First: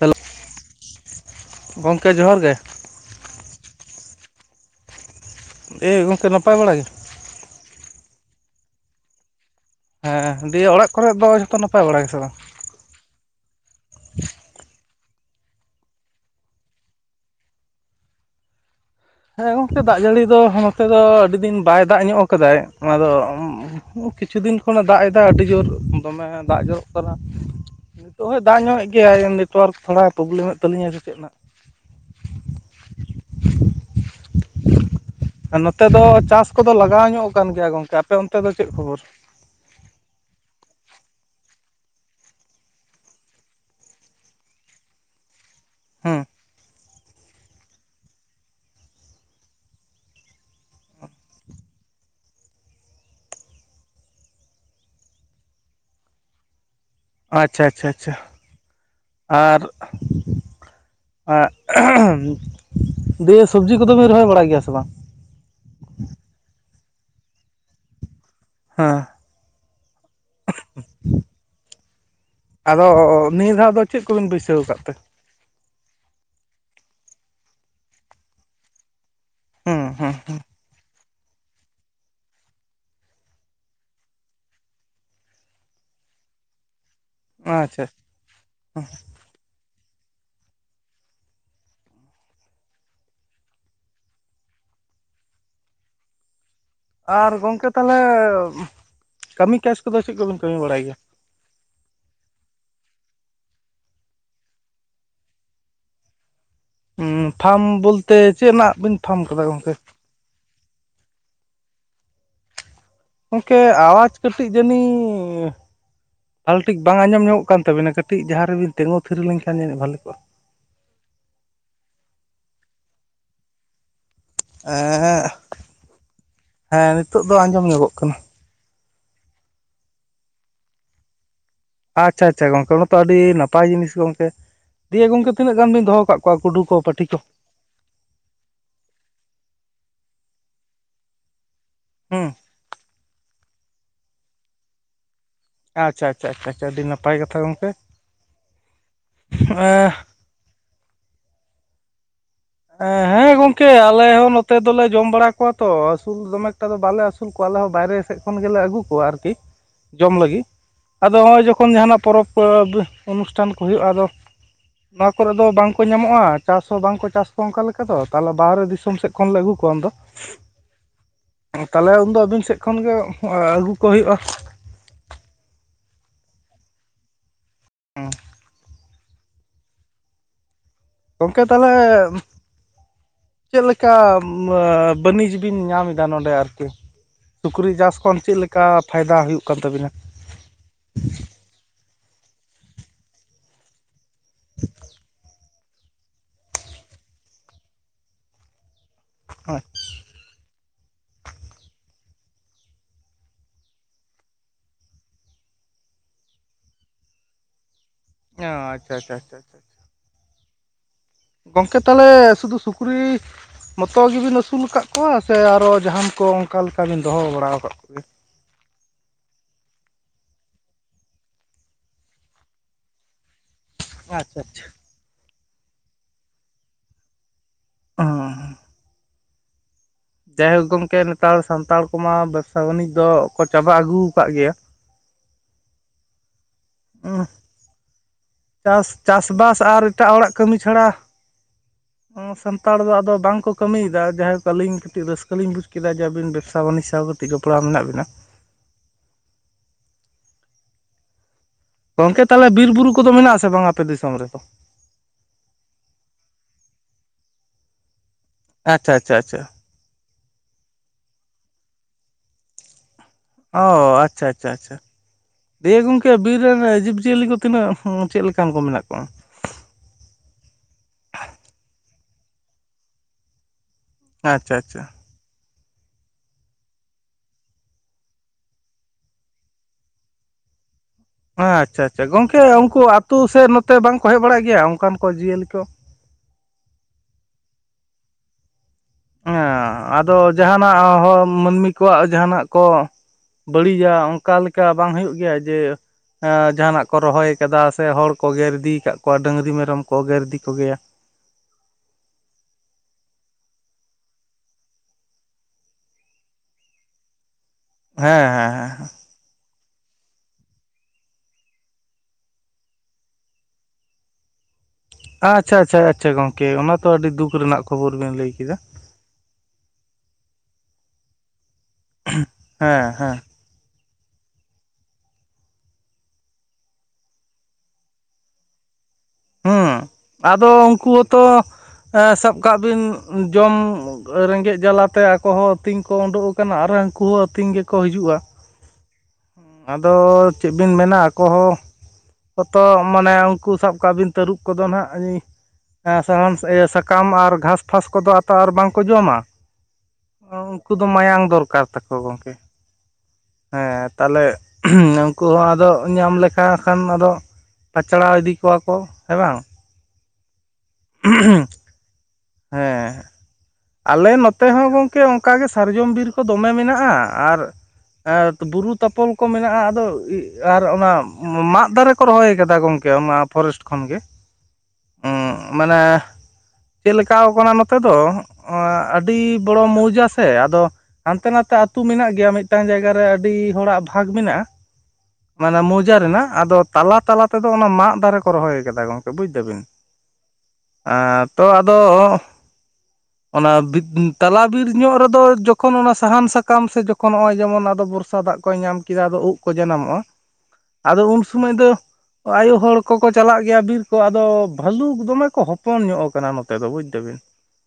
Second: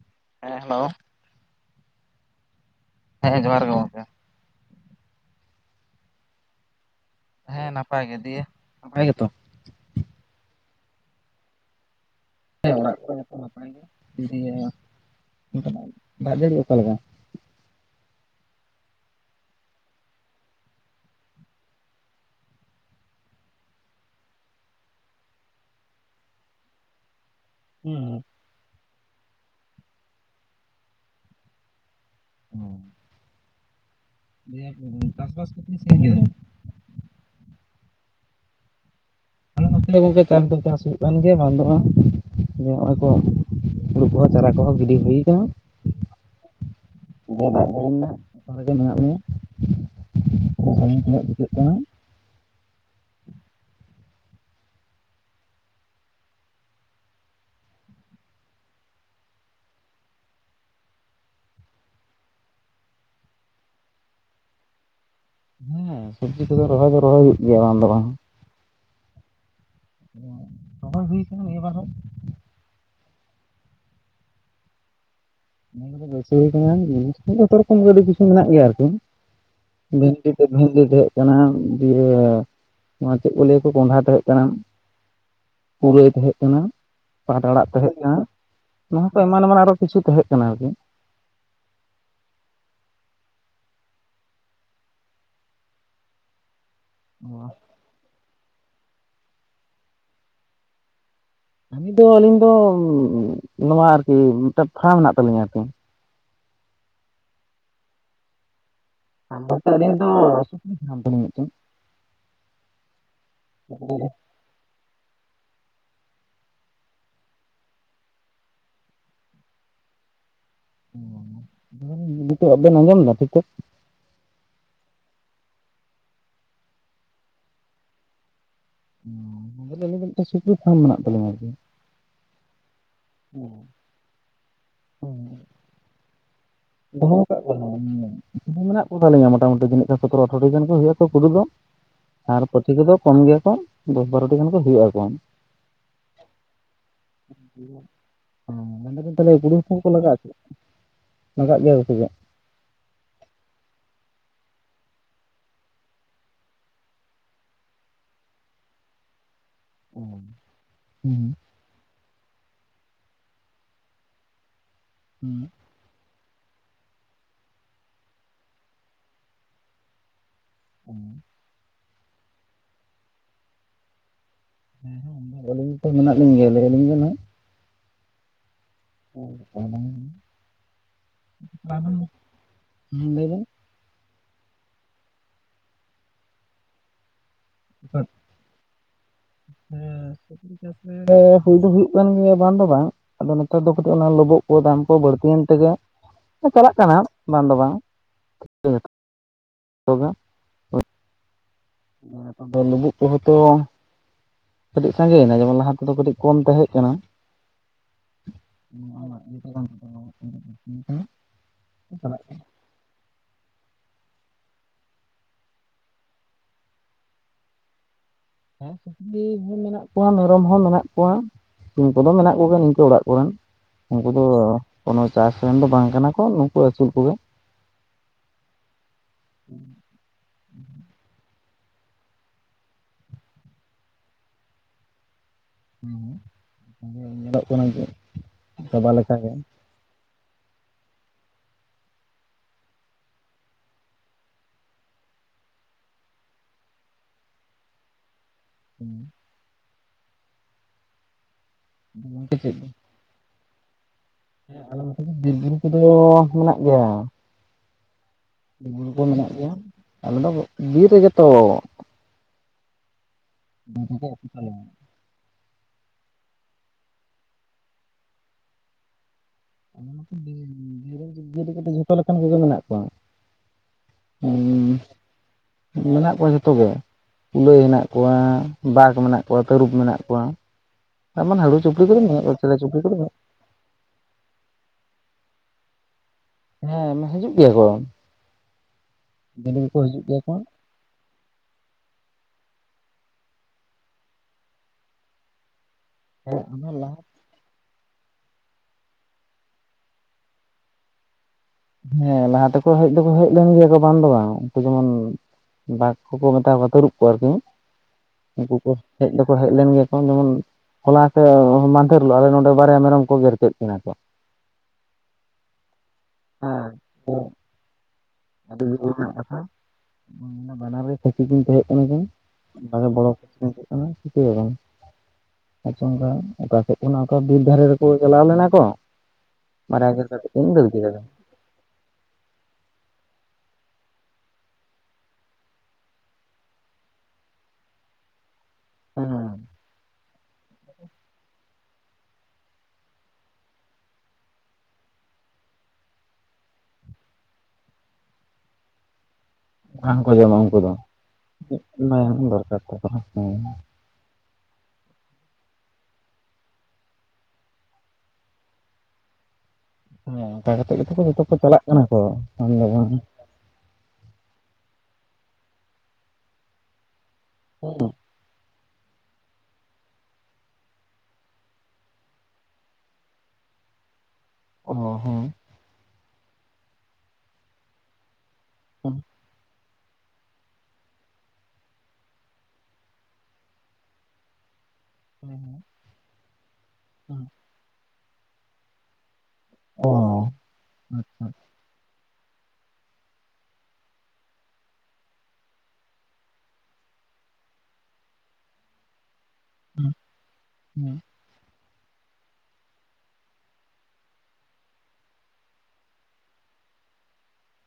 Hello. ᱦᱮᱸ hello. ᱜᱚᱝᱠᱮ ᱡᱚᱦᱟᱨ ᱜᱮ᱾ ᱦᱮᱸ ᱡᱚᱦᱟᱨ ᱜᱮ ᱜᱚᱢᱠᱮ᱾ ᱮᱭ ᱜᱚᱢᱠᱮ ᱱᱟᱯᱟᱭ ᱵᱟᱲᱟ ᱜᱮ? ᱦᱮᱸ ᱱᱟᱯᱟᱭ ᱜᱮ ᱫᱤᱭᱮ ᱱᱟᱯᱟᱭ ᱜᱮᱛᱚ? ᱦᱮᱸ ᱫᱤᱭᱮ ᱚᱲᱟᱜ ᱠᱚᱨᱮ ᱫᱚ ᱡᱷᱚᱛᱚ ᱱᱟᱯᱟᱭ ᱵᱟᱲᱟ ᱜᱮ ᱥᱮ ᱵᱟᱝ? ᱦᱮᱸ ᱚᱲᱟᱜ ᱠᱚᱨᱮ ᱱᱟᱯᱟᱭ ᱜᱮ ᱫᱤᱭᱮ ᱚᱱᱠᱟᱱᱟᱜ ᱫᱟᱜ ᱡᱟᱹᱲᱤ ᱚᱠᱟᱞᱮᱠᱟ? ᱦᱮᱸ ᱜᱚᱝᱠᱮ ᱫᱟᱜ ᱡᱟᱹᱲᱤ ᱫᱚ ᱱᱚᱛᱮ ᱫᱚ ᱟᱹᱰᱤ ᱫᱤᱱ ᱵᱟᱭ ᱫᱟᱜ ᱧᱚᱜ ᱠᱟᱫᱟᱭ ᱚᱱᱟ ᱫᱚ, ᱠᱤᱪᱷᱩ ᱫᱤᱱ ᱠᱷᱚᱱᱮ ᱫᱟᱜ ᱮᱫᱟ ᱟᱹᱰᱤ ᱡᱳᱨ ᱫᱚᱢᱮ ᱫᱟᱜ ᱡᱚᱨᱚᱜ ᱠᱟᱱᱟ, ᱱᱤᱛᱳᱜ ᱦᱚᱸᱭ ᱫᱟᱜ ᱧᱚᱜᱮᱫ ᱜᱮᱭᱟᱭ ᱱᱮᱴᱣᱟᱨᱠ ᱛᱷᱚᱲᱟᱭ ᱯᱨᱚᱵᱮᱞᱮᱢᱮᱫ ᱛᱟᱞᱤᱧᱟ ᱥᱮ ᱪᱮᱫ ᱱᱟᱜ, ᱦᱩᱸ ᱫᱤᱭᱮ ᱪᱟᱥᱵᱟᱥ ᱟᱨ ᱠᱚ ᱛᱤᱱ ᱥᱟᱜᱤᱧ ᱠᱮᱫᱟᱢ, ᱪᱟᱥ ᱱᱚᱛᱮ ᱫᱚ ᱞᱟᱜᱟᱣ ᱧᱚᱜ ᱠᱟᱱ ᱜᱮᱭᱟ ᱜᱚᱝᱠᱮ ᱟᱯᱮ ᱚᱱᱛᱮ ᱫᱚ ᱪᱮᱫ ᱠᱷᱚᱵᱚᱨ, ᱟᱞᱮ ᱱᱚᱛᱮ ᱫᱚ ᱜᱚᱢᱠᱮ ᱪᱟᱥ ᱫᱚ ᱪᱟᱥ ᱦᱩᱭᱩᱜ ᱠᱟᱱ ᱜᱮᱭᱟ ᱵᱟᱝ ᱫᱚ ᱵᱟᱝ ᱟᱫᱚ ᱱᱚᱜ-ᱚᱭ‌ ᱠᱚ᱾ ᱦᱩᱲᱩ ᱠᱚᱦᱚᱸ ᱪᱟᱨᱟ ᱠᱚᱦᱚᱸ ᱜᱤᱰᱤ ᱦᱩᱭ ᱟᱠᱟᱱᱟ, ᱦᱩᱸ [inaudible] ᱨᱮᱜᱮ ᱢᱮᱱᱟᱜ ᱞᱤᱧᱟ [inaudible] ᱟᱪᱪᱷᱟ ᱟᱪᱪᱷᱟ ᱟᱪᱪᱷᱟ ᱟᱨ, ᱦᱮᱸ ᱫᱤᱭᱮ ᱥᱚᱵᱡᱤ ᱠᱚᱫᱚᱵᱤᱱ ᱨᱚᱦᱚᱭ ᱵᱟᱲᱟᱭ ᱜᱮᱭᱟ ᱥᱮ ᱵᱟᱝ, ᱦᱮᱸ ᱥᱚᱵᱽᱡᱤ ᱠᱚᱫᱚ ᱨᱚᱦᱚᱭ ᱫᱚ ᱨᱚᱦᱚᱭ ᱦᱩᱭᱩᱜ ᱜᱮᱭᱟ ᱵᱟᱝ ᱫᱚ ᱵᱟᱝ, ᱦᱮᱸ ᱦᱮᱸ ᱨᱚᱦᱚᱭ ᱦᱩᱭ ᱟᱠᱟᱱᱟ ᱱᱤᱭᱟᱵᱟᱨ ᱦᱚᱸ ᱟᱫᱚ ᱱᱤᱭᱟᱹ ᱫᱷᱟᱣ ᱫᱚ ᱪᱮᱫ ᱠᱚᱵᱤᱱ ᱵᱟᱹᱭᱥᱟᱹᱣ ᱟᱠᱟᱫ ᱛᱮ, ᱵᱟᱹᱭᱠᱟᱹᱣ ᱦᱩᱭ ᱠᱟᱱᱟ ᱡᱚᱛᱚ ᱨᱚᱠᱚᱢ ᱜᱮ ᱟᱹᱰᱤ ᱠᱤᱪᱷᱩ ᱢᱮᱱᱟᱜ ᱜᱮᱭᱟ ᱟᱨᱠᱤ, ᱦᱩᱸ ᱦᱩᱸ ᱵᱷᱮᱲᱰᱤ ᱠᱚ ᱵᱷᱮᱱᱰᱤ ᱠᱚ, ᱠᱟᱱᱟ ᱫᱤᱭᱮ ᱱᱚᱣᱟ ᱪᱮᱫ ᱠᱚ ᱞᱟᱹᱭᱟ ᱠᱚ ᱠᱚᱸᱰᱷᱟ ᱛᱟᱦᱮᱸᱜ ᱠᱟᱱᱟ, ᱯᱩᱨᱟᱹᱭ ᱛᱟᱦᱮᱸᱜ ᱠᱟᱱᱟ, ᱯᱟᱴ ᱟᱲᱟᱜ ᱟᱪᱪᱷᱟ ᱛᱟᱦᱮᱸ ᱠᱟᱱᱟ ᱱᱚᱣᱟ ᱠᱚ ᱮᱢᱟᱱ ᱮᱢᱟᱱ ᱟᱨᱚ ᱠᱤᱪᱷᱩ ᱛᱟᱦᱮᱸ ᱠᱟᱱᱟ ᱟᱨᱠᱤ, ᱟᱨ ᱜᱚᱝᱠᱮ ᱛᱟᱦᱚᱞᱮ ᱠᱟᱹᱢᱤ ᱠᱟᱡᱽ ᱠᱚᱫᱚ ᱪᱮᱫ ᱠᱚᱵᱤᱱ ᱠᱟᱹᱢᱤ ᱵᱟᱲᱟᱭ ᱜᱮᱭᱟ, ᱟᱹᱞᱤ ᱫᱚ ᱟᱹᱞᱤᱧ ᱫᱚ ᱱᱚᱣᱟ ᱟᱨᱠᱤ ᱢᱤᱫᱴᱮᱱ ᱯᱷᱟᱨᱟᱢ ᱢᱮᱱᱟᱜ ᱛᱟᱹᱞᱤᱧᱟ ᱟᱨᱠᱤ, ᱯᱷᱟᱨᱢ ᱵᱚᱞᱛᱮ ᱪᱮᱫ ᱨᱮᱱᱟᱜ ᱵᱤᱱ, ᱯᱷᱟᱨᱢ ᱠᱟᱫᱟ ᱜᱚᱝᱠᱮ? [inaudible] ᱜᱚᱢᱠᱮ ᱟᱣᱟᱡᱽ ᱠᱟᱹᱴᱤᱡ ᱡᱟᱹᱱᱤᱡ, ᱵᱷᱟᱞᱤ ᱴᱷᱤᱠ ᱵᱟᱝ ᱟᱸᱡᱚᱢ ᱧᱚᱜ ᱠᱟᱱ ᱛᱟᱵᱤᱱᱟ ᱠᱟᱹᱴᱤᱡ ᱡᱟᱦᱟᱸ ᱨᱤᱵᱤᱱ ᱛᱤᱜᱩ ᱛᱷᱤᱨ ᱞᱮᱱᱠᱷᱟᱱ ᱡᱟᱹᱱᱤᱡ ᱵᱟᱹᱞᱤ ᱠᱚᱜᱼᱟ, ᱱᱤᱛᱚᱜ ᱵᱮᱱ ᱟᱸᱡᱚᱢ ᱮᱫᱟ ᱱᱤᱛᱚᱜ, ᱮᱸ ᱦᱮᱸ ᱱᱤᱛᱳᱜ ᱫᱚ ᱟᱸᱡᱚᱢ ᱧᱚᱜᱚᱜ ᱠᱟᱱᱟ, ᱞᱟᱹᱭ ᱫᱟᱞᱤᱧ ᱢᱤᱫᱴᱮᱱ ᱥᱩᱠᱨᱤ ᱯᱷᱟᱢ ᱢᱮᱱᱟᱜ ᱛᱟᱞᱤᱧᱟ ᱟᱨᱠᱤ, ᱟᱪᱪᱷᱟ ᱟᱪᱪᱷᱟ ᱜᱚᱝᱠᱮ ᱚᱱᱟ ᱛᱚ ᱟᱹᱰᱤ ᱱᱟᱯᱟᱭ ᱡᱤᱱᱤᱥ ᱜᱚᱝᱠᱮ ᱫᱤᱭᱮ ᱜᱚᱝᱠᱮ ᱛᱤᱱᱟᱹᱜ ᱜᱟᱱ ᱵᱤᱱ ᱫᱚᱦᱚ ᱟᱠᱟᱫ ᱠᱚᱣᱟ ᱠᱩᱰᱩ, ᱫᱚᱦᱚ ᱠᱫ ᱠᱚᱣᱟᱸ ᱞᱤᱧ ᱢᱮᱱᱟᱜ ᱠᱚᱛᱟᱞᱤᱧᱟ ᱢᱚᱴᱟᱢᱩᱴᱤ ᱡᱟᱹᱱᱤᱡ ᱥᱚᱛᱨᱚ ᱟᱴᱷᱮᱨᱚ ᱜᱟᱱ ᱠᱚ ᱦᱩᱭᱩᱜᱼᱟ ᱠᱩᱫᱩ ᱫᱚ, ᱦᱩᱸ ᱟᱨ ᱯᱟᱹᱴᱷᱤ ᱠᱚᱫᱚ ᱠᱚᱢ ᱜᱮᱭᱟ ᱠᱚ ᱫᱚᱥ ᱵᱟᱨᱚᱴᱤ ᱜᱟᱱ ᱠᱚ ᱦᱩᱭᱩᱜᱼᱟᱠᱚ, ᱟᱪᱪᱷᱟ ᱟᱪᱪᱷᱟ ᱟᱪᱪᱷᱟ ᱟᱹᱰᱤ ᱱᱟᱯᱟᱭ ᱠᱟᱛᱷᱟ ᱜᱚᱢᱠᱮ, ᱢᱮᱱ ᱫᱟᱞᱤᱧ ᱛᱟᱦᱞᱮ ᱜᱩᱰᱩ ᱦᱚᱯᱚᱱ ᱠᱚ ᱞᱟᱜᱟᱜ-ᱟ ᱥᱮ? ᱞᱟᱜᱟᱜ ᱜᱮᱭᱟ ᱠᱚ ᱥᱮ ᱪᱮᱫ, ᱮ ᱦᱮᱸ ᱦᱮᱸ ᱜᱚᱢᱠᱮ ᱟᱞᱮ ᱦᱚᱸ ᱱᱚᱛᱮ ᱫᱚᱞᱮ ᱡᱚᱢ ᱵᱟᱲᱟ ᱠᱚᱣᱟ ᱛᱚ ᱟᱹᱥᱩᱞ ᱫᱚᱢᱮ ᱮᱠᱴᱟ ᱫᱚ ᱵᱟᱞᱮ ᱟᱹᱥᱩᱞ ᱠᱚᱣᱟ ᱟᱞᱮ ᱦᱚᱸ ᱵᱟᱭᱨᱮ ᱥᱮᱫ, ᱠᱷᱚᱱ ᱜᱮᱞᱮ ᱟᱹᱜᱩ ᱠᱚᱣᱟ ᱟᱨᱠᱤ ᱡᱚᱢ ᱞᱟᱹᱜᱤᱫ ᱟᱫᱚ ᱱᱚᱜ-ᱚᱭ ᱡᱚᱠᱷᱚᱱ, ᱡᱚᱠᱷᱚᱱ ᱡᱟᱦᱟᱱᱟᱜ ᱯᱚᱨᱚᱵᱽ ᱠᱚ ᱚᱱᱩᱥᱴᱷᱟᱱ ᱠᱚ ᱦᱩᱭᱩᱜᱼᱟ ᱟᱫᱚ ᱱᱚᱣᱟ ᱠᱚᱨᱮ ᱫᱚ ᱵᱟᱝ, ᱠᱚ ᱧᱟᱢᱚᱜᱼᱟ ᱪᱟᱥ ᱦᱚᱸ ᱵᱟᱝᱠᱚ ᱪᱟᱥ ᱠᱚ ᱚᱱᱠᱟ ᱞᱮᱠᱟ ᱫᱚ ᱛᱟᱦᱚᱞᱮ ᱵᱟᱦᱨᱮ ᱫᱤᱥᱚᱢ ᱥᱮᱫ ᱠᱷᱚᱱᱞᱮ ᱟᱹᱜᱩ ᱠᱚᱣᱟ ᱩᱱᱫᱚ, [unintelligible] ᱛᱟᱦᱚᱞᱮ ᱩᱱᱫᱚ ᱟᱹᱵᱤᱱ ᱥᱮᱫ ᱠᱷᱚᱱ ᱜᱮ ᱟᱹᱜᱩ ᱠᱚ ᱦᱩᱭᱩᱜᱼᱟ, ᱦᱮᱸ ᱦᱮᱸ ᱟᱹᱞᱤᱧ ᱛᱚ ᱢᱮᱱᱟᱜ ᱞᱤᱧ ᱜᱮᱭᱟ ᱞᱟᱹᱭᱟᱞᱤᱧ ᱵᱮᱱ ᱦᱟᱸᱜ᱾ ᱦᱮᱸ᱾ [inaudible] ᱜᱚᱝᱠᱮ ᱛᱟᱦᱚᱞᱮ ᱦᱮᱸ ᱞᱟᱹᱭ ᱵᱮᱱ ᱪᱮᱫ ᱞᱮᱠ ᱠᱟ ᱵᱟ-ᱵᱟᱹᱱᱤᱡᱽ ᱵᱤᱱ ᱧᱟᱢ ᱮᱫᱟ ᱱᱚᱰᱮ ᱟᱨᱠᱤ? ᱥᱩᱠᱨᱤ ᱪᱟᱥ ᱠᱷᱚᱱ ᱪᱮᱫ ᱞᱮᱠᱟ ᱯᱷᱟᱭᱫᱟ ᱦᱩᱭᱩᱜ ᱠᱟᱱ ᱛᱟᱵᱤᱱᱟ? ᱦᱩᱭ ᱫᱚ ᱦᱳᱭ ᱠᱟᱱ ᱜᱮᱭᱟ ᱵᱟᱝ ᱫᱚ ᱵᱟᱝ᱾ ᱟᱫᱚ ᱱᱮᱛᱟᱨ ᱫᱚ ᱠᱟᱹᱴᱤᱡ ᱚᱱᱟ ᱞᱳᱵᱜ ᱠᱚ ᱫᱟᱢ ᱠᱚ ᱵᱟᱹᱲᱛᱤᱭᱮᱱ ᱛᱮᱜᱮ ᱪᱟᱞᱟᱜ ᱠᱟᱱᱟᱜ ᱵᱟᱝ ᱫᱚ ᱵᱟᱝ᱾ ᱦᱳᱭ [unintelligible] ᱱᱮᱛᱟᱨ ᱫᱚ ᱞᱩᱵᱩᱜ ᱠᱚᱦᱚᱸ ᱛᱚ ᱠᱟᱹᱴᱤᱡ ᱥᱟᱸᱜᱮᱭᱱᱟ ᱡᱮᱢᱚᱱ ᱞᱟᱦᱟ ᱛᱮᱫᱚ ᱠᱟᱹᱴᱤᱡ ᱠᱚᱢ ᱛᱟᱦᱮᱸᱜ ᱠᱟᱱᱟ᱾ ᱚ ᱟᱪᱪᱷᱟ ᱟᱪᱪᱷᱟ ᱟᱪᱪᱷᱟ ᱟᱪᱪᱷᱟ [inaudible] ᱜᱚᱝᱠᱮ ᱛᱟᱦᱞᱮ ᱪᱟᱞᱟᱜ ᱥᱩᱫᱩ ᱥᱩᱠᱨᱤ ᱢᱚᱛᱚ ᱜᱮᱵᱤᱱ ᱟᱹᱥᱩᱞ ᱟᱠᱟᱫ ᱠᱚᱣᱟ ᱥᱮ ᱟᱨᱚ ᱡᱟᱦᱟᱱ ᱠᱚ ᱚᱱᱠᱟ ᱞᱮᱠᱟᱵᱤᱱ ᱫᱚᱦᱚ ᱵᱟᱲᱟ ᱴ ᱠᱚᱜᱮᱭᱟ? ᱦᱮᱸ ᱥᱩᱠᱨᱤ ᱦᱚᱸ ᱢᱮᱱᱟᱜ ᱠᱚᱣᱟ ᱢᱮᱨᱚᱢ ᱦᱚᱸ ᱢᱮᱱᱟᱜ ᱠᱚᱣᱟ᱾ ᱥᱤᱢ ᱠᱚᱫᱚ ᱢᱮᱱᱟᱜ ᱠᱚᱜᱮᱭᱟ ᱱᱤᱝᱠᱟᱹ ᱚᱲᱟᱜ ᱠᱚᱨᱮᱱ᱾ ᱩᱱᱠᱩ ᱫᱚ ᱟᱪᱪᱷᱟ ᱠᱳᱱᱳ ᱪᱟᱥ ᱨᱮᱱ ᱫᱚ ᱵᱟᱝ ᱠᱟᱱᱟ ᱠᱚ ᱱᱩᱝᱠᱩ ᱟᱹᱥᱩᱞ ᱠᱚᱜᱮ᱾ ᱚᱸ ᱦᱚᱸ᱾ ᱡᱟᱭᱦᱳᱠ ᱜᱚᱢᱠᱮ ᱱᱮᱛᱟᱨ ᱥᱟᱱᱛᱟᱲ ᱠᱚᱢᱟ ᱵᱮᱵᱽᱥᱟ ᱵᱟᱹᱱᱤᱡᱽ ᱫᱚ ᱠᱚ ᱪᱟᱵᱟ ᱟᱹᱜᱩ ᱟᱠᱟᱫ ᱜᱮᱭᱟ᱾ [unintelligible] ᱩᱸᱦ᱾ [unintelligible] ᱪᱟᱥ ᱪᱟᱵᱟ ᱞᱮᱠᱟᱜᱮ ᱪᱟᱥᱼᱵᱟᱥ ᱟᱨ ᱮᱴᱟᱜ ᱦᱚᱲᱟᱜ ᱠᱟᱹᱢᱤ ᱪᱷᱟᱲᱟ [inaudible] ᱥᱟᱱᱛᱟᱲ ᱫᱚ ᱟᱫᱚ ᱵᱟᱝᱠᱚ ᱠᱟᱹᱢᱤᱭᱮᱫᱟ, ᱡᱟᱭᱦᱳᱠ ᱟᱹᱞᱤᱧ ᱠᱟᱹᱴᱤᱡ ᱨᱟᱹᱥᱠᱟᱹ ᱞᱤᱧ ᱵᱩᱡ ᱠᱮᱫᱟ ᱡᱮ ᱟᱹᱵᱤᱱ ᱵᱮᱵᱽᱥᱟ ᱵᱟᱱᱤᱡᱽ ᱥᱟᱶ ᱛᱮ ᱡᱚᱯᱲᱟᱣ ᱢᱮᱱᱟᱜ ᱵᱤᱱᱟ᱾ ᱦᱮᱸ᱾ ᱜᱚᱝᱠᱮ ᱛᱟᱦᱞᱮ ᱵᱤᱨ ᱵᱩᱨᱩ ᱠᱚᱫᱚ ᱢᱮᱱᱟᱜ ᱟᱥᱮ ᱵᱟᱝ ᱟᱯᱮ ᱫᱤᱥᱚᱢ ᱨᱮᱫᱚ? ᱟᱞᱮ ᱱᱚᱛᱮ ᱫᱚ ᱵᱤᱨ ᱵᱩᱨᱩ ᱠᱚᱫᱚ ᱢᱮᱱᱟᱜ ᱜᱮᱭᱟ᱾ ᱵᱤᱨ ᱟᱪᱪᱷᱟ ᱵᱩᱧᱩ ᱠᱚ ᱟᱪᱪᱷᱟ ᱢᱮᱱᱟᱜ ᱟᱪᱪᱷᱟ ᱜᱮᱭᱟ᱾ ᱟᱞᱮ ᱫᱚ ᱵᱤᱨ ᱨᱮᱜᱮ ᱛᱚ᱾ ᱚ ᱟᱪᱪᱷᱟ ᱟᱪᱪᱷᱟ ᱛᱟᱞᱮ ᱟᱪᱪᱷᱟ᱾ ᱫᱤᱭᱮ ᱜᱚᱝᱠᱮ ᱵᱤᱨ ᱨᱮᱱ ᱡᱤᱵᱽ ᱡᱤᱭᱟᱹᱞᱤ ᱠᱚ ᱛᱤᱱᱟᱹᱜ ᱦᱩᱸᱪᱮᱫ ᱞᱮᱠᱟᱱ ᱠᱚ ᱢᱮᱱᱟᱜ ᱠᱚᱣᱟ? ᱵᱤᱨ ᱨᱮᱱ ᱡᱤᱵ ᱡᱤᱭᱟᱹᱞᱤ ᱠᱚᱫᱚ ᱡᱷᱚᱛᱚ ᱞᱮᱠᱟᱱ ᱠᱚᱜᱮ ᱢᱮᱱᱟᱜ ᱠᱚᱣᱟ᱾ ᱟᱪᱪᱷᱟ ᱦᱩᱸ᱾ ᱟᱪᱪᱷᱟ ᱢᱮᱱᱟᱜ ᱠᱚᱣᱟ ᱡᱷᱚᱛᱚ ᱜᱮ᱾ ᱠᱩᱞᱟᱹᱭ ᱦᱮᱱᱟᱜ ᱠᱚᱣᱟ, ᱵᱟᱜ ᱢᱮᱱᱟᱜ ᱠᱚᱣᱟ, ᱛᱟᱹᱨᱩᱵ ᱢᱮᱱᱟᱜ ᱠᱚᱣᱟ᱾ ᱛᱟᱨᱢᱟᱱᱮ ᱦᱟᱹᱲᱩ ᱟᱪᱪᱷᱟ ᱪᱩᱯᱲᱤ ᱠᱚᱫᱚ ᱟᱪᱪᱷᱟ ᱢᱮᱱᱟᱜ ᱠᱚᱣᱟ ᱜᱚᱝᱠᱮ ᱪᱮᱞᱮ ᱪᱩᱯᱲᱤ ᱩᱱᱠᱩ ᱠᱚᱫᱚ ᱢᱮᱱᱟᱜ ᱟᱛᱳ ᱥᱮᱫ ᱱᱚᱛᱮ ᱵᱟᱝᱠᱚ ᱦᱮᱡ ᱵᱟᱲᱟᱜ ᱜᱮᱭᱟ ᱚᱱᱠᱟᱱ ᱠᱚ ᱡᱤᱭᱟᱹᱞᱤ ᱠᱚ? ᱦᱮᱸ ᱢᱮ ᱦᱤᱡᱩᱜ ᱜᱮᱭᱟ ᱠᱚ᱾ ᱰᱮᱞᱤ ᱜᱮᱠᱚ ᱦᱮᱸ ᱦᱤᱡᱩᱜ ᱟᱫᱚ ᱜᱮᱭᱟ ᱠᱚ ᱡᱟᱦᱟᱸᱟᱱᱟᱜ ᱦᱚ ᱢᱟᱹᱱᱢᱤ ᱠᱚᱣᱟᱜ ᱡᱟᱦᱟ ᱱᱟᱜ ᱠᱚ ᱵᱟᱲᱤᱡᱟ ᱚᱱᱠᱟ ᱞᱮᱠᱟ ᱵᱟᱝ ᱦᱩᱭᱩᱜ ᱜᱮᱭᱟ ᱡᱮ ᱡᱟᱦᱟ ᱟᱫᱚ ᱱᱟᱜ ᱠᱚ ᱞᱟᱦᱟ ᱨᱚᱦᱚᱭ ᱠᱟᱫᱟ ᱥᱮ ᱦᱚᱲ ᱠᱚ ᱜᱮᱨ ᱤᱫᱤ ᱠᱚᱣᱟ ᱞ ᱰᱟᱹᱝᱨᱤ ᱢᱮᱨᱚᱢ ᱠᱚ ᱜᱮᱨ ᱤᱫᱤ ᱠᱚᱜᱮᱭᱟ᱾ ᱦᱮᱸ ᱞᱟᱦᱟ ᱛᱮᱠᱚ ᱦᱮᱡ ᱫᱚᱠᱚ ᱦᱮᱡ ᱞᱮᱱ ᱜᱮᱭᱟ ᱠᱚ ᱵᱟᱝ ᱫᱚ ᱵᱟᱝ ᱩᱱᱠᱩ ᱡᱮᱢᱚᱱ ᱵᱟ-ᱜ ᱠᱚ ᱠᱚ ᱢᱮᱛᱟ ᱠᱚᱣᱟ ᱛᱟᱹᱨᱩᱵ ᱠᱚ ᱟᱨᱠᱤ ᱦᱮᱸ ᱦᱮᱸ ᱩᱱᱠᱩ ᱠᱚ ᱦᱮᱸ ᱦᱮᱡ ᱫᱚᱠᱚ ᱦᱮᱡ ᱞᱮᱱ ᱜᱮᱭᱟ ᱠᱚ ᱡᱮᱢᱚᱱ ᱦᱚᱞᱟ ᱥᱮ ᱢᱟᱸᱫᱷᱮᱨ ᱦᱤᱞᱳᱜ ᱟᱞᱮ ᱱᱚᱸᱰᱮ ᱵᱟᱨᱭᱟ ᱢᱮᱨᱚᱢ ᱠᱚ ᱜᱮᱨ ᱠᱮᱫ ᱠᱤᱱᱟ ᱠᱚ᱾ ᱟᱪᱪᱷᱟ ᱟᱪᱪᱷᱟ ᱟᱪᱪᱷᱟ ᱜᱚᱝᱠᱮ ᱦᱮᱸ ᱚᱱᱟ ᱛᱚ ᱟᱹᱰᱤ ᱫᱩᱠᱷ ᱨᱮᱱᱟᱜ ᱠᱷᱚᱵᱚᱨ ᱵᱤᱱ ᱞᱟᱹᱭ ᱠᱮᱫᱟ᱾ ᱟᱹᱰᱤ ᱫᱩᱠᱷ ᱨᱮᱱᱟᱜ ᱠᱟᱛᱷᱟ ᱩᱸᱻ ᱢᱟᱱᱮ ᱵᱟᱱᱟᱨ ᱦᱮᱸ ᱦᱮᱸ ᱜᱮ [unintelligible] ᱟᱪᱚᱝᱠᱟ ᱚᱠᱟ ᱥᱮᱫ ᱠᱷᱚᱱᱟᱜ ᱚᱠᱟ ᱵᱤᱨ ᱫᱷᱟᱨᱮ ᱨᱮᱠᱚ ᱪᱟᱞᱟᱣ ᱞᱮᱱᱟ ᱠᱚ᱾ ᱦᱩᱸ ᱢᱟᱨᱟᱜ ᱜᱮᱨ ᱠᱟᱛᱮ ᱠᱤᱱ ᱟᱫᱚ ᱫᱟᱹᱲ ᱩᱱᱠᱩ ᱠᱮᱫᱟ ᱠᱤᱱ ᱦᱚᱸᱛᱚ ᱮ ᱥᱟᱵ ᱠᱟᱜ ᱵᱤᱱ ᱡᱚᱢ ᱨᱮᱸᱜᱮᱡ ᱡᱟᱞᱟ ᱛᱮ ᱟᱠᱚ ᱦᱚᱸ ᱟᱹᱛᱤᱧ ᱠᱚ ᱩᱸᱰᱩᱠ ᱟᱠᱟᱱᱟ ᱟᱨᱦᱚᱸ ᱦᱟᱸᱝᱠᱩ ᱦᱚ ᱟᱹᱛᱤᱧ ᱜᱮᱠᱚ ᱦᱤᱡᱩᱜ-ᱟ᱾ ᱦᱮᱸ ᱦᱮᱸ᱾ ᱟᱫᱚ ᱪᱮᱫ ᱵᱤᱱ ᱢᱮᱱᱟ ᱟᱠᱚ ᱦᱚᱸ ᱡᱚᱛᱚ ᱢᱟᱱᱮ ᱩᱱᱠᱩ ᱥᱟᱵ ᱠᱟᱜ ᱵᱤᱱ ᱛᱟᱹᱨᱩᱵ ᱠᱚᱫᱚ ᱱᱟᱦᱟᱸᱜ ᱥᱟᱦᱟᱱ ᱤᱭᱟᱹ ᱥᱟᱠᱟᱢ ᱟᱨ ᱜᱷᱟᱸᱥ ᱯᱷᱟᱸᱥ ᱠᱚᱫᱚ ᱟᱛᱟᱨ ᱵᱟᱝᱠᱚ ᱡᱚᱢᱟ᱾ ᱵᱟᱝᱠᱚ ᱡᱚᱢᱟ ᱩᱱᱠᱩ ᱩᱝᱠᱩ ᱫᱚ ᱢᱟᱭᱟᱝ ᱫᱚᱨᱠᱟᱨ ᱛᱟᱠᱚ ᱢᱟᱭᱟᱝ ᱜᱚᱝᱠᱮ, ᱫᱚᱨᱠᱟᱨ ᱛᱟᱠᱚ ᱦᱮᱸ᱾ ᱛᱟᱦᱞᱮ ᱱᱩᱝᱠᱩ ᱦᱚᱸ ᱟᱫᱚ ᱧᱟᱢ ᱞᱮᱠᱟ ᱠᱷᱟᱱ ᱟᱫᱚ ᱠᱟᱪᱲᱟᱣ ᱤᱫᱤ ᱠᱚᱣᱟ ᱠᱚ, ᱦᱮᱸ ᱵᱟᱝ? ᱦᱮᱸ ᱚᱱᱠᱟ ᱠᱟᱛᱮᱜ ᱜᱮᱛᱚ ᱠᱚ ᱡᱷᱚᱛᱚ ᱠᱚ ᱪᱟᱞᱟᱜ ᱠᱟᱱᱟ ᱠᱚ ᱦᱮᱸ [unintelligible] ᱟᱞᱮ ᱱᱚᱛᱮ ᱦᱚᱸ ᱜᱚᱝᱠᱮ ᱚᱝᱠᱟ ᱜᱮ ᱥᱟᱨᱡᱚᱢ ᱵᱤᱨ ᱠᱚ ᱫᱚᱢᱮ ᱢᱮᱱᱟᱜ-ᱟ ᱟᱨ ᱦᱩᱸ᱾ ᱮᱛ ᱵᱩᱨᱩ ᱛᱟᱯᱚᱞ ᱠᱚ ᱢᱮᱱᱟᱜ-ᱟ ᱟᱫᱚ ᱤ ᱟᱨ ᱚᱱᱟ ᱢᱟᱫ ᱫᱟᱨᱮ ᱠᱚ ᱨᱚᱦᱚᱭ ᱠᱟᱫᱟ ᱜᱚᱝᱠᱮ ᱚᱱᱟ ᱯᱷᱚᱨᱮᱥᱴ ᱠᱷᱚᱱ ᱜᱮ᱾ [inaudible] ᱦᱚ ᱦᱩᱸ᱾ ᱩᱸ ᱢᱟᱱᱮ ᱪᱮᱫᱞᱮᱠᱟᱹᱣ ᱠᱟᱱᱟ ᱱᱚᱛᱮ ᱫᱚ ᱮᱸ ᱟᱹᱰᱤ ᱵᱚᱲᱚ ᱢᱳᱣᱡᱟ ᱥᱮ ᱟᱫᱚ ᱦᱟᱱᱛᱮ ᱱᱟᱛᱮ ᱟᱛᱩ ᱢᱮᱱᱟᱜ ᱜᱮᱭᱟ ᱢᱤᱫᱴᱟᱝ ᱡᱟᱭᱜᱟ ᱨᱮ ᱟᱹᱰᱤ ᱦᱚᱲᱟᱜ ᱵᱷᱟᱜᱽ ᱢᱮᱱᱟᱜ-ᱟ, ᱢᱟᱱᱮ ᱢᱳᱣᱡᱟ ᱨᱮᱱᱟᱜ ᱟᱫᱚ ᱛᱟᱞᱟ ᱛᱟᱞᱟ ᱛᱮᱫᱚ ᱚᱱᱟ ᱢᱟᱫ ᱫᱟᱨᱮ ᱠᱚ ᱨᱚᱦᱚᱭ ᱠᱟᱫᱟ ᱜᱚᱝ ᱵᱩᱡ ᱫᱟᱵᱤᱱ ᱚ ᱮᱸ ᱛᱚ ᱟᱫᱚ ᱚᱱᱟ ᱵᱷᱤ ᱛᱟᱞᱟ ᱵᱤᱨ ᱧᱚᱜ ᱨᱮᱫᱚ ᱡᱚᱠᱷᱚᱱ ᱚᱱᱟ ᱥᱟᱦᱟᱱ ᱥᱟᱠᱟᱢ ᱥᱮ ᱡᱚᱠᱷᱚᱱ ᱱᱚᱜ-ᱚᱭ ᱡᱮᱢᱚᱱ ᱟᱫᱚ ᱵᱚᱨᱥᱟ ᱫᱟᱜ ᱠᱚᱭ ᱧᱟᱢ ᱠᱮᱫᱟ ᱟᱫᱚ ᱩᱫᱽ ᱠᱚ ᱡᱟᱱᱟᱢᱚᱜ-ᱟ ᱟᱫᱚ ᱩᱱ ᱥᱩᱢᱚᱭ ᱫᱚ ᱟᱭᱳ ᱦᱚᱲ ᱠᱚᱠᱚ ᱪᱟᱞᱟᱜ ᱜᱮᱭᱟ ᱵᱤᱨ ᱠᱚ ᱟᱫᱚ ᱵᱷᱟᱞᱩᱠ ᱫᱚᱢᱮ ᱠᱚ ᱦᱚᱯᱚᱱ ᱧᱚᱜ ᱟᱠᱟᱱᱟ ᱱᱚᱛᱮ ᱫᱚ ᱵᱩᱡᱽ ᱫᱟᱹ ᱵᱤᱱ,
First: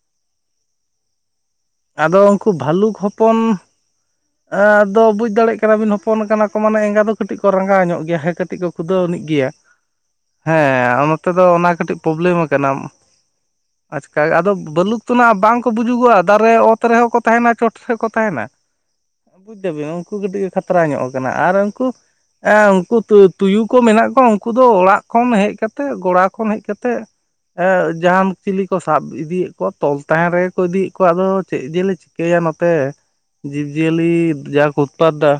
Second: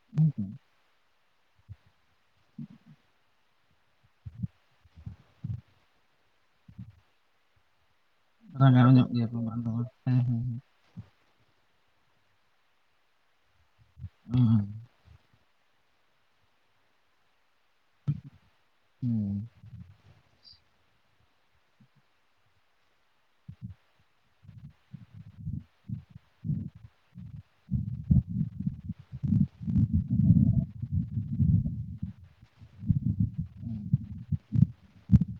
[inaudible] ᱟᱫᱚ ᱩᱝᱠᱩ ᱵᱷᱟᱞᱩᱠ ᱦᱚᱯᱚᱱ ᱮᱸ ᱟᱫᱚ ᱵᱩᱡ ᱫᱟᱲᱮᱜ ᱠᱟᱱᱟ ᱵᱤᱱ ᱦᱚᱯᱚᱱ ᱠᱟᱱᱟ ᱠᱚ ᱢᱟᱱᱮ ᱮᱸᱜᱟ ᱫᱚ ᱠᱟᱹᱴᱤᱡ ᱠᱚ ᱨᱟᱸᱜᱟᱣ ᱧᱚᱜ ᱜᱮᱭᱟ᱾ ᱠᱟᱹᱴᱤᱡ ᱠᱚ ᱟᱪᱪᱷᱟ ᱨᱟᱸᱜᱟᱣ ᱠᱷᱩᱫᱟᱹᱣ ᱧᱚᱜ ᱟᱹᱱᱤᱡ ᱠᱚ ᱜᱮᱭᱟ ᱵᱟᱝ ᱫᱚ ᱵᱟᱝ ᱦᱮᱸ ᱦᱮᱸ [unintelligible] ᱛᱮᱫᱚ ᱚᱱᱟ ᱠᱟᱹᱴᱤᱡ ᱯᱨᱚᱵᱞᱮᱢ ᱟᱠᱟᱱᱟᱢ, ᱟᱪᱠᱟ ᱜᱮ ᱟᱫᱚ ᱵᱟᱹᱞᱩᱠ ᱛᱚ ᱱᱟᱜ ᱵᱟᱝ ᱠᱚ ᱵᱩᱡᱩᱜᱚᱜ-ᱟ ᱫᱟᱨᱮ ᱚᱛ ᱨᱮᱦᱚᱸ ᱠᱚ ᱛᱟᱸᱦᱮᱱᱟ ᱪᱚᱴ ᱥᱮᱫ ᱦᱚᱸᱠᱚ ᱛᱟᱸᱦᱮᱱᱟ᱾ [unintelligible] ᱩᱱᱠᱩ ᱠᱟᱹᱴᱤᱡ ᱠᱚ ᱠᱷᱟᱛᱨᱟ ᱧᱚᱜ ᱟᱠᱟᱱᱟ ᱟᱨ ᱩᱝᱠᱩ ᱮᱸ ᱩᱝᱠᱩ ᱛᱤ ᱛᱩᱭᱩ ᱠᱚ ᱢᱮᱱᱟᱜ ᱠᱚᱣᱟ ᱩᱝᱠᱩ ᱫᱚ ᱚᱲᱟᱜ ᱠᱷᱚᱱ ᱦᱮᱡ ᱠᱟᱛᱮᱜ ᱜᱚᱲᱟ ᱠᱷᱚᱱ ᱦᱮᱡ ᱠᱟᱛᱮᱜ ᱮᱸ ᱡᱟᱸᱦᱟᱱ ᱪᱤᱞᱤ ᱠᱚ ᱥᱟᱵ ᱤᱫᱤᱭᱮᱜ ᱠᱚᱣᱟ᱾ ᱛᱚᱞ ᱛᱟᱸᱦᱮᱱ ᱨᱮᱜᱮ ᱠᱚ ᱤᱫᱤᱜ ᱠᱚᱣᱟ ᱟᱫᱚ ᱪᱮᱫ ᱡᱮᱞᱮ ᱪᱤᱠᱟᱹᱭᱟ ᱱᱚᱛᱮ᱾ ᱡᱤᱵ-ᱡᱤᱭᱟᱹᱞᱤ ᱡᱟ ᱠᱚ ᱩᱛᱯᱟᱛ ᱫᱟ,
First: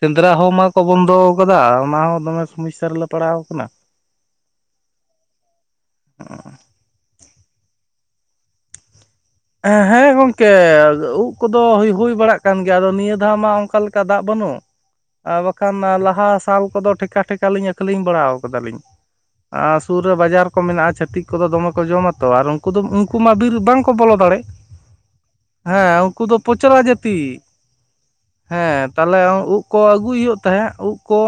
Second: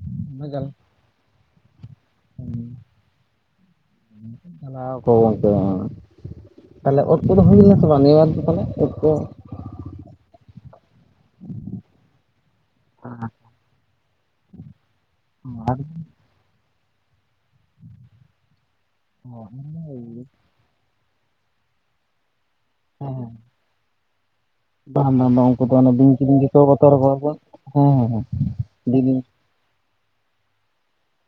ᱥᱮᱸᱫᱽᱨᱟ ᱦᱚᱸ ᱢᱟᱠᱚ ᱵᱚᱱᱫᱚ ᱟᱠᱟᱫᱟ ᱟᱨ ᱚᱱᱟ ᱫᱚᱢᱮ ᱦᱮᱸ ᱥᱚᱢᱚᱥᱥᱟ ᱨᱮᱞᱮ ᱯᱟᱲᱟᱣ ᱠᱟᱱᱟ, [unintelligible] ᱛᱟᱞᱦᱮ ᱩᱫᱽ ᱠᱚᱫᱚ ᱦᱩᱭ ᱞᱮᱱᱟ ᱥᱮ ᱵᱟᱝ ᱱᱤᱭᱟᱹ ᱵᱟᱨ ᱫᱚ ᱛᱟᱞᱦᱮ ᱩᱫᱽ ᱠᱚ? ᱮᱸ ᱦᱮᱸ ᱜᱚᱝᱠᱮ ᱩᱫᱽ ᱠᱚᱫᱚ ᱦᱩᱭ ᱦᱩᱭ ᱵᱟᱲᱟᱜ ᱠᱟᱱ ᱜᱮᱭᱟ ᱟᱫᱚ ᱱᱤᱭᱟᱹ ᱵᱟᱝ ᱫᱷᱟᱣ ᱢᱟ ᱚᱝᱠᱟ ᱞᱮᱠᱟ ᱫᱟᱜ ᱵᱟᱹᱱᱩᱜ᱾ ᱟᱨ ᱵᱟᱠᱷᱟᱱ ᱞᱟᱦᱟ ᱥᱟᱞ ᱠᱚᱫᱚ ᱴᱷᱮᱠᱟ ᱴᱷᱮᱠᱟ ᱞᱤᱧ ᱟᱹᱠᱷᱞᱤᱧ ᱵᱟᱲᱟᱣ ᱠᱟᱫᱟ ᱞᱤᱧ᱾ ᱟᱨ ᱥᱩᱨ ᱨᱮ ᱵᱟᱡᱟᱨ ᱠᱚ ᱢᱮᱱᱟᱜ-ᱟ, ᱪᱷᱟᱹᱛᱤᱠ ᱠᱚᱫᱚ ᱫᱚᱢᱮ ᱠᱚ ᱡᱚᱢᱟ ᱛᱚ ᱟᱨ ᱩᱱ ᱠᱩᱫᱩᱢ ᱩᱱᱠᱩ ᱢᱟ ᱵᱤᱨ ᱵᱟᱝᱠᱚ ᱵᱚᱞᱚ ᱫᱟᱲᱮᱜ᱾ ᱵᱟᱝ ᱵᱟᱝ ᱩᱱᱠᱩ ᱫᱚ ᱚᱱᱮ ᱦᱮᱸ ᱵᱤᱧ ᱩᱝᱠᱩ ᱫᱚ ᱠᱤᱫᱤᱧ ᱜᱮᱠᱚ ᱯᱚᱪᱨᱟ ᱵᱚᱛᱚᱨ ᱠᱚᱣᱟ ᱡᱟᱛᱤ, ᱠᱚ ᱦᱮᱸ ᱦᱮᱸ ᱦᱮᱸ ᱦᱮᱸ ᱵᱤᱧ ᱛᱟᱞᱦᱮ ᱩᱫᱽ ᱠᱚ ᱟᱹᱜᱩᱭ ᱦᱩᱭᱩᱜ ᱛᱟᱦᱮᱸᱜ ᱩᱫᱽ ᱠᱚ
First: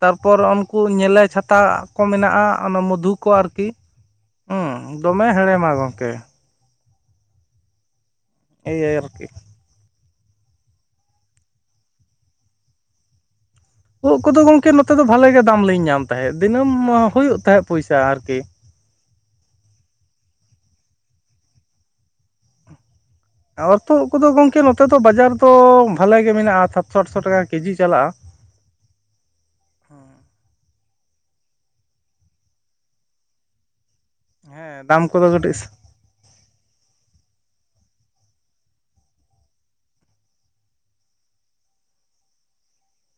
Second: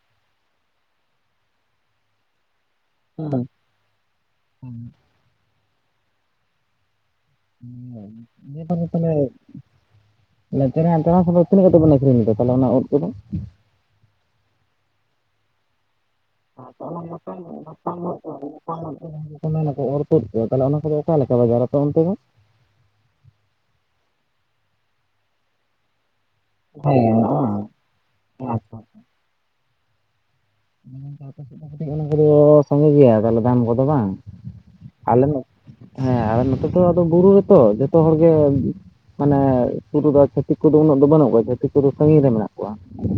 ᱛᱟᱨᱯᱚᱨ ᱚᱱ ᱠᱩ ᱧᱮᱞᱮ ᱪᱷᱟᱛᱟ ᱠᱚ ᱢᱮᱱᱟᱜ-ᱟ ᱚᱱᱟ ᱢᱚᱫᱷᱩ ᱠᱚ ᱟᱨᱠᱤ, ᱚᱸ᱾ ᱫᱚᱢᱮ ᱦᱮᱬᱮᱢᱟ ᱜᱚᱝᱠᱮ᱾ [inaudible] ᱤᱭᱟᱹ ᱛᱟᱞᱦᱮ᱾ ᱟᱨᱠᱤ [inaudible] ᱛᱤᱱᱟᱹᱜ ᱠᱟᱛᱮ ᱵᱮᱱ ᱟᱹᱷᱨᱤᱧ ᱠᱮᱫᱟ ᱛᱟᱦᱚᱞᱮ ᱚᱱᱟ ᱩᱫᱽ ᱠᱚᱫᱚ? ᱩᱫᱽ ᱠᱚᱫᱚ ᱜᱚᱝᱠᱮ ᱱᱚᱛᱮ ᱫᱚ ᱵᱷᱟᱞᱮ ᱜᱮ ᱫᱟᱢ ᱞᱤᱧ ᱧᱟᱢ ᱛᱟᱦᱮᱸᱫ ᱫᱤᱱᱟᱹᱢ ᱦᱩᱭᱩᱜ ᱛᱟᱦᱮᱸᱫ ᱯᱚᱭᱥᱟ ᱟᱨᱠᱤ᱾ ᱚᱱᱟ ᱚᱱᱟ ᱠᱚ ᱚᱨᱛᱚᱛ ᱠᱚ ᱛᱟᱦᱚᱞᱮ ᱚᱱᱟ ᱠᱚᱫᱚ ᱚᱠᱟᱞ ᱞᱮᱠᱟ ᱵᱟᱡᱟᱨ ᱟᱠᱚ ᱚᱱᱛᱮ ᱫᱚᱼᱼᱼ ᱚᱨᱛᱚ ᱠᱚᱫᱚ ᱜᱚᱝᱠᱮ ᱱᱚᱛᱮ ᱫᱚ ᱵᱟᱡᱟᱨ ᱫᱚ ᱵᱷᱟᱞᱮ ᱜᱮ ᱢᱮᱱᱟᱜᱼᱟ ᱥᱟᱛᱥᱚ ᱟᱴᱥᱚ ᱴᱟᱠᱟ ᱠᱮᱡᱤ ᱪᱟᱞᱟᱜᱼᱟ᱾ ᱚ ᱟᱪᱪᱷᱟ ᱟᱪᱪᱷᱟ ᱛᱟᱦᱞᱮ ᱚᱱᱟ ᱠᱚᱫᱚ ᱥᱚᱸᱜᱮ ᱜᱮᱭᱟ ᱛᱟᱦᱚᱞᱮ ᱫᱟᱢ ᱠᱚᱫᱚ ᱵᱟᱝᱼᱼ ᱦᱮᱸ ᱫᱟᱢ ᱠᱚᱫᱚ ᱠᱟᱹᱴᱤᱡ ᱥᱥᱤ ᱦᱮᱸ ᱟᱨ ᱱᱚᱛᱮ ᱫᱚ ᱟᱫᱚ ᱵᱩᱨᱩ ᱨᱮᱛᱚ ᱡᱷᱚᱛᱚ ᱦᱚᱲᱜᱮ ᱟ..... ᱢᱟᱱᱮ ᱥᱩᱨ ᱨᱮᱫᱚ ᱪᱷᱟᱹᱛᱤᱠ ᱠᱚᱫᱚ ᱩᱱᱟᱹᱜ ᱫᱚ ᱵᱟᱹᱱᱩᱜ ᱠᱚᱣᱟ ᱪᱷᱟᱹᱤᱠ ᱠᱚᱫᱚ ᱥᱟᱹᱜᱤᱧ ᱨᱮ ᱢᱮᱱᱟᱜᱼᱼ ᱠᱚᱣᱟ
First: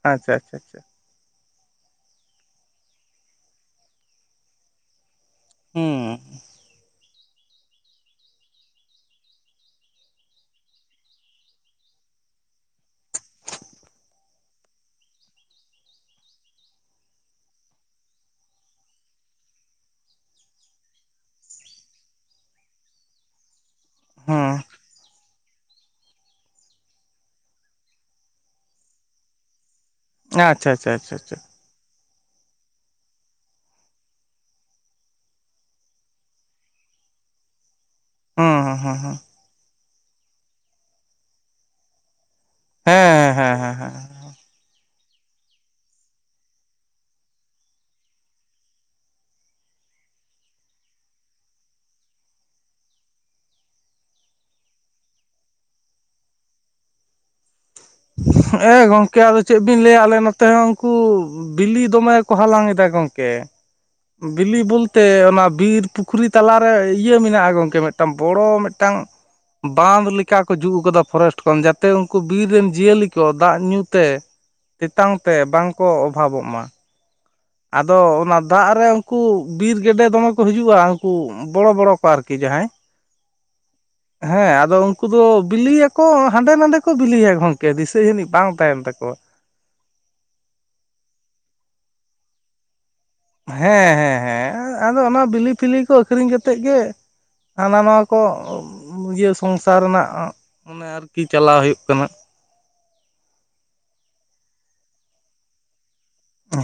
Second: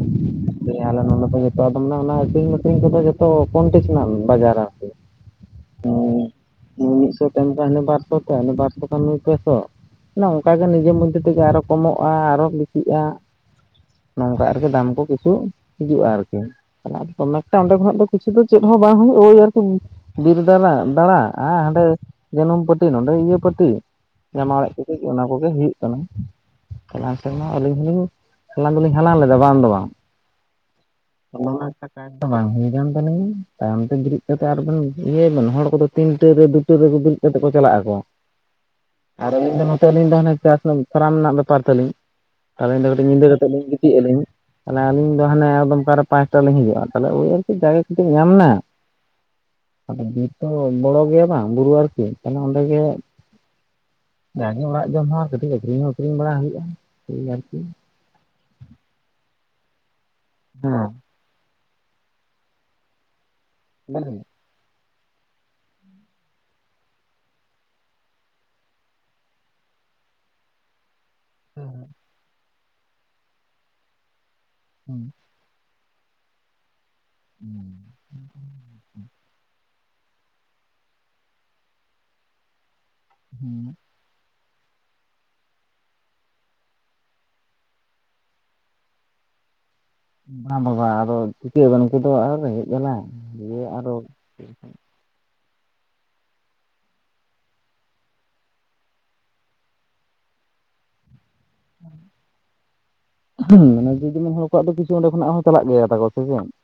ᱟᱪᱪᱷᱟ ᱟᱪᱪᱷᱟ ᱟᱪᱪᱷᱟ ᱟᱞᱮ ᱱᱚᱰᱮ ᱫᱚ ᱡᱷᱚᱛᱚᱣᱟᱜ ᱟᱫᱚ ᱚᱱᱟ ᱚᱱᱟ᱾ ᱟᱠᱨᱤᱧ ᱢᱟᱠᱨᱤᱧ ᱠᱚᱫᱚ ᱡᱷᱚᱛᱚ ᱠᱚᱢᱴᱤᱥᱱᱟᱞ ᱵᱟᱡᱟᱨ ᱟᱨᱠᱤ ᱦᱩᱸ ᱢᱤᱫᱥᱚᱴᱤᱼᱼ ᱛᱮᱢᱯᱟ ᱦᱟᱱᱤ ᱵᱟᱨᱥᱚ ᱛᱮ ᱦᱟᱱᱤ ᱵᱟᱨᱥᱚ ᱠᱷᱟᱱ ᱱᱩᱭ ᱯᱮᱥᱚᱼᱼ ᱚᱱᱮ ᱚᱱᱠᱟᱜᱮ ᱱᱤᱡᱮ ᱢᱚᱫᱽᱫᱷᱮ ᱛᱮᱜᱮ ᱟᱨᱚ ᱠᱚᱢᱚᱜᱼᱟ ᱟᱨᱚ ᱵᱮᱥᱤᱜᱼᱟ᱾ ᱱᱚᱝᱠᱟ ᱟᱨᱠᱤ ᱫᱟᱢ ᱠᱚ ᱠᱤᱪᱷᱩ ᱦᱤᱡᱩᱜᱼᱟ ᱟᱨᱠᱤ ᱪᱟᱞᱟᱜᱼᱟ᱾ ᱛᱚ ᱢᱮᱠᱴᱟ ᱚᱸᱰᱮ ᱠᱷᱚᱱᱟᱜ ᱫᱚ ᱠᱤᱪᱷᱩ ᱫᱚ ᱪᱮᱫ ᱦᱚᱸ ᱵᱟᱝ ᱦᱩᱭᱩᱜᱼᱟ ᱳᱭ ᱟᱨᱠᱤ ᱵᱤᱨ ᱫᱟᱬᱟ ᱫᱟᱲᱟ ᱟᱦᱟᱸᱰᱮᱼᱼ ᱡᱟᱹᱱᱩᱢ ᱯᱟᱹᱴᱤ ᱱᱚᱰᱮ ᱤᱭᱟᱹ ᱯᱟᱴᱤ ᱡᱟᱢᱟ ᱦᱩᱸ ᱚᱬᱮᱡ ᱠᱚᱜᱮ ᱱᱟ ᱠᱚᱜᱮ ᱦᱩᱭᱩᱜ ᱠᱟᱱᱟ᱾ ᱪᱟᱞᱟᱝ ᱥᱮᱨᱢᱟ ᱟᱹᱞᱤᱧ ᱦᱚᱸᱞᱤᱧ ᱦᱟᱞᱟᱝ ᱫᱚᱞᱤᱧ ᱦᱟᱞᱟᱝ ᱞᱮᱫᱟ ᱵᱟᱝ ᱫᱚ ᱵᱟᱝᱼᱼ ᱟᱪᱪᱷᱟ ᱟᱪᱷᱟᱪᱷᱟ ᱪᱷᱟᱪᱷᱟ ᱚᱱᱟ ᱠᱟᱛᱷᱟ ᱫᱚ ᱵᱟᱝ ᱦᱩᱭ ᱠᱟᱱ ᱛᱚᱞᱤ ᱱᱟ ᱛᱟᱭᱚᱢᱛᱮ ᱵᱮᱨᱮᱫ ᱠᱟᱛᱮᱫ ᱟᱨᱦᱚᱸᱵᱮᱱ ᱤᱭᱟᱹᱭ ᱵᱮᱱ ᱦᱚᱲ ᱠᱚᱫᱚ ᱛᱤᱱᱴᱟᱹᱨ ᱨᱮ ᱫᱩᱴᱟᱹᱨ ᱨᱮ ᱵᱮᱨᱮᱫ ᱠᱟᱛᱮᱫ ᱠᱚ ᱪᱟᱞᱟᱜ ᱟᱠᱚᱼᱼ ᱦᱩᱸ ᱦᱩᱸ ᱦᱩᱸ ᱦᱩᱸ ᱟᱨ ᱟᱹᱞᱤᱧ ᱫᱚ ᱱᱚᱛᱮ ᱟᱹᱞᱤᱧ ᱫᱚ ᱦᱟᱱᱮ ᱪᱟᱥ ᱠᱟᱢᱤ ᱯᱷᱟᱨᱟᱢ ᱨᱮᱱᱟᱜ ᱵᱮᱯᱟᱨ ᱛᱟᱹᱞᱤᱧ ᱛᱟᱦᱚ ᱟᱞᱤᱧ ᱫᱚ ᱠᱟᱹᱴᱤᱡ ᱧᱤᱫᱟᱹ ᱦᱮᱸ ᱠᱟᱛᱮ ᱦᱮᱸ ᱞᱤᱧ ᱦᱮᱸ ᱜᱤᱛᱤᱡ ᱦᱮᱸ ᱟᱹᱞᱤᱧ ᱦᱟᱱᱮ ᱟᱹᱞᱤᱧ ᱫᱚ ᱦᱟᱱᱮ ᱮᱠᱫᱚᱢ ᱚᱠᱟᱨᱮ ᱯᱟᱸᱪᱴᱟ ᱨᱮ ᱞᱤᱧ ᱦᱤᱡᱩᱜᱼᱟ᱾ ᱟᱫᱚ ᱳᱫ ᱦᱚᱸ ᱠᱟᱴᱤᱡ ᱡᱟᱜᱜᱟ ᱠᱟᱹᱴᱤᱡ ᱧᱟᱢ ᱮᱱᱟ᱾ ᱟᱫᱚ ᱵᱤᱨᱛᱚ ᱵᱚᱲᱚ ᱜᱮᱭᱟ ᱵᱟᱝ ᱵᱩᱨᱩ ᱟᱨᱠᱤ ᱛᱟᱦᱚᱞᱮ ᱚᱸᱰᱮ ᱜᱮ ᱡᱟᱜᱮ ᱚᱲᱟᱜ ᱡᱚᱢ ᱦᱚᱸ ᱟᱨ ᱠᱟᱹᱴᱤᱡ ᱟᱹᱠᱷᱨᱤᱧ ᱦᱚᱸ ᱟᱹᱷᱨᱤᱧ ᱵᱟᱲᱟ ᱦᱩᱭᱩᱜᱼᱟ ᱟᱨᱠᱤ ᱮᱮᱸ ᱜᱚᱝᱠᱮ ᱟᱫᱚ ᱪᱮᱫ ᱵᱤᱱ ᱞᱟᱹᱭᱟ ᱟᱞᱮ ᱱᱚᱛᱮ ᱦᱚᱸ ᱦᱮᱸ ᱩᱱᱠᱩᱻ ᱵᱤᱞᱤ ᱫᱚᱢᱮ ᱠᱚ ᱦᱟᱞᱟᱝ ᱮᱫᱟ ᱜᱚᱢᱠᱮ [unintelligible] ᱵᱤᱞᱤ ᱵᱚᱞᱛᱮ ᱚᱱᱟ ᱵᱤᱨ ᱯᱩᱠᱷᱨᱤ ᱛᱟᱞᱟᱨᱮ ᱤᱭᱟᱹ ᱢᱮᱱᱟᱜᱼᱟ ᱜᱚᱝᱠᱮ ᱢᱤᱫᱴᱟᱝ ᱵᱚᱲᱚ ᱢᱤᱫᱴᱟᱝ ᱵᱟᱸᱫ ᱞᱮᱠᱟ ᱠᱚ ᱡᱩᱛ ᱟᱠᱟᱫᱟ ᱯᱷᱚᱨᱮᱥᱴ ᱡᱟᱛᱮ ᱩᱱᱠᱩ ᱵᱤᱨ ᱨᱮᱱ ᱡᱤᱭᱟᱹᱞᱤ ᱠᱚ ᱫᱟᱜ ᱧᱩᱸ ᱛᱮ ᱛᱮᱛᱟᱝ ᱛᱮ ᱵᱟᱝᱠᱚ ᱚᱵᱷᱟᱵᱚᱜ ᱢᱟ᱾ [inaudible] ᱟᱫᱚ ᱚᱱᱟ ᱫᱟᱜ ᱨᱮ ᱩᱱᱠᱩ ᱵᱤᱨ ᱜᱮᱰᱮ ᱫᱚᱢᱮ ᱠᱚ ᱦᱤᱡᱩᱜᱼᱟ ᱩᱱᱠᱩᱼᱼ ᱵᱚᱲᱚ ᱵᱚᱲᱚ ᱠᱚ ᱟᱨᱠᱤ ᱡᱟᱦᱟᱸᱭ [inaudible] ᱦᱮᱸ ᱟᱫᱚ ᱩᱱᱠᱩ ᱫᱚ ᱵᱤᱞᱤᱭᱟᱠᱚ ᱦᱟᱸᱰᱮ ᱱᱟᱰᱮ ᱠᱚ ᱵᱤᱞᱤᱭᱟ ᱜᱚᱝᱠᱮ ᱫᱤᱥᱟᱹ ᱡᱟᱹᱱᱤᱡ ᱵᱟᱝ ᱛᱟᱦᱮᱱ ᱛᱟᱠᱚᱣᱟ᱾ ᱚᱱᱟ ᱫᱚ ᱵᱟᱝ ᱟᱫᱚ ᱪᱷᱤᱠᱟᱹᱭ ᱩᱱᱠᱩ ᱫᱚ ᱟᱨ ᱨᱮᱜᱮᱸᱡ ᱡᱟᱞᱟ ᱟᱨ ᱦᱮᱸ ᱦᱮᱸ ᱦᱮᱸ ᱦᱮᱸ ᱟᱫᱚ ᱚᱱᱟ ᱵᱤᱞᱤᱯᱷᱤᱞᱤ ᱠᱚ ᱟᱹᱷᱨᱤᱧ ᱠᱟᱛᱮᱫ ᱜᱮᱼᱼ ᱦᱟᱱᱟ ᱱᱚᱣᱟ ᱠᱚ ᱤᱭᱟᱹ ᱥᱚᱝᱥᱟᱨ ᱨᱮᱱᱟᱜ ᱚᱱᱮ ᱟᱨᱠᱤ ᱪᱟᱞᱟᱣ ᱦᱩᱭᱩᱜ ᱠᱟᱱᱟ᱾ ᱦᱩᱸ ᱚᱱᱟᱡᱩᱫᱤ ᱦᱚᱲ ᱠᱚᱣᱟᱜ ᱫᱚ ᱠᱤᱪᱷᱩ ᱚᱸᱰᱮ ᱠᱷᱚᱱᱟᱜ ᱦᱚᱸ ᱪᱟᱞᱟᱜ ᱜᱮᱭᱟ ᱛᱟᱠᱚᱼᱼ